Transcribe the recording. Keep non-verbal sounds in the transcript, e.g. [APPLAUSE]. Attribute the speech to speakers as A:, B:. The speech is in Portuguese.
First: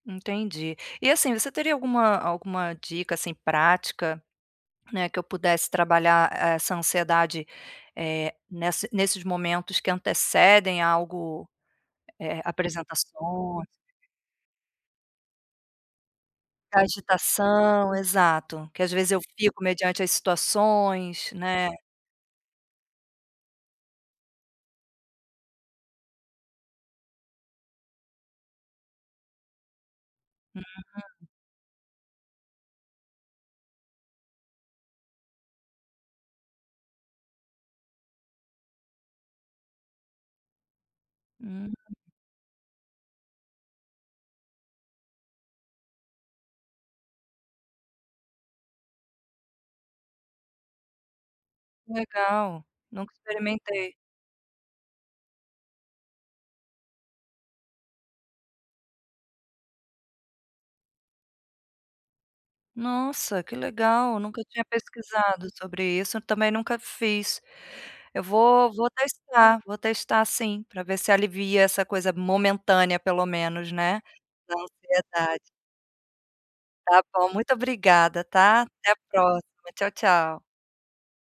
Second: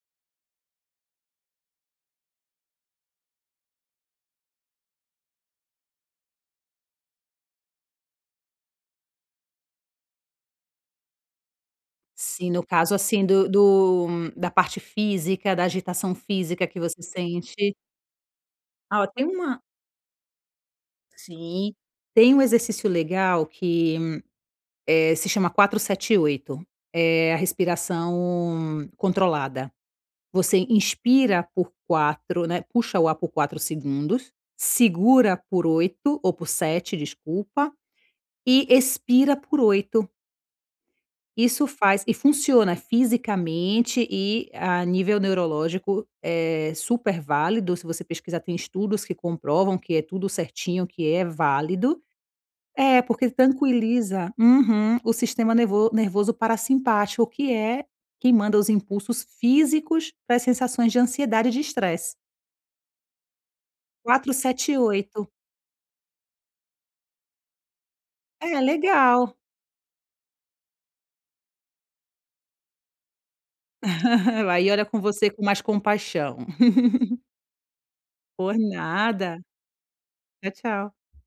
A: Entendi. E assim, você teria alguma alguma dica, assim, prática, né, que eu pudesse trabalhar essa ansiedade, eh, nessa nesses momentos que antecedem algo, eh,
B: Sim, no caso assim do
A: apresentações?
B: do da parte física, da agitação física que você sente?
A: Agitação, exato. Que às
B: Ah, ó,
A: vezes eu
B: tem
A: fico
B: uma
A: mediante as situações, né?
B: Sim. Tem um exercício legal que, eh, se chama 478. É a respiração controlada. Você
A: Uhum.
B: inspira por 4, né, puxa o ar por 4 segundos, segura por 8 o por 7 desculpa, e expira por 8. Isso
A: Hum.
B: faz e funciona, fisicamente e a nível neurológico é super válido. Se você pesquisar, tem estudos que comprovam que é tudo certinho, que é válido.
A: Legal.
B: É
A: Nunca
B: porque
A: experimentei.
B: tranquiliza uhum, o sistema nervo nervoso parassimpático que é quem manda os impulsos físicos para sensações de ansiedade e de estresse.
A: Nossa, que legal!
B: 4,
A: Nunca tinha
B: 7, 8.
A: pesquisado sobre isso, também nunca fiz. Eu
B: É,
A: vou vou
B: legal.
A: testar, vou testar sim, pra ver se alivia essa coisa momentânea pelo menos, né,
B: [LAUGHS]
A: da
B: La e olha com você
A: ansiedade.
B: com mais compaixão.
A: Está
B: [LAUGHS]
A: bom, muito obrigada,
B: Por
A: tá? Até a
B: nada.
A: próxima, tchau tchau.
B: Tchau, tchau.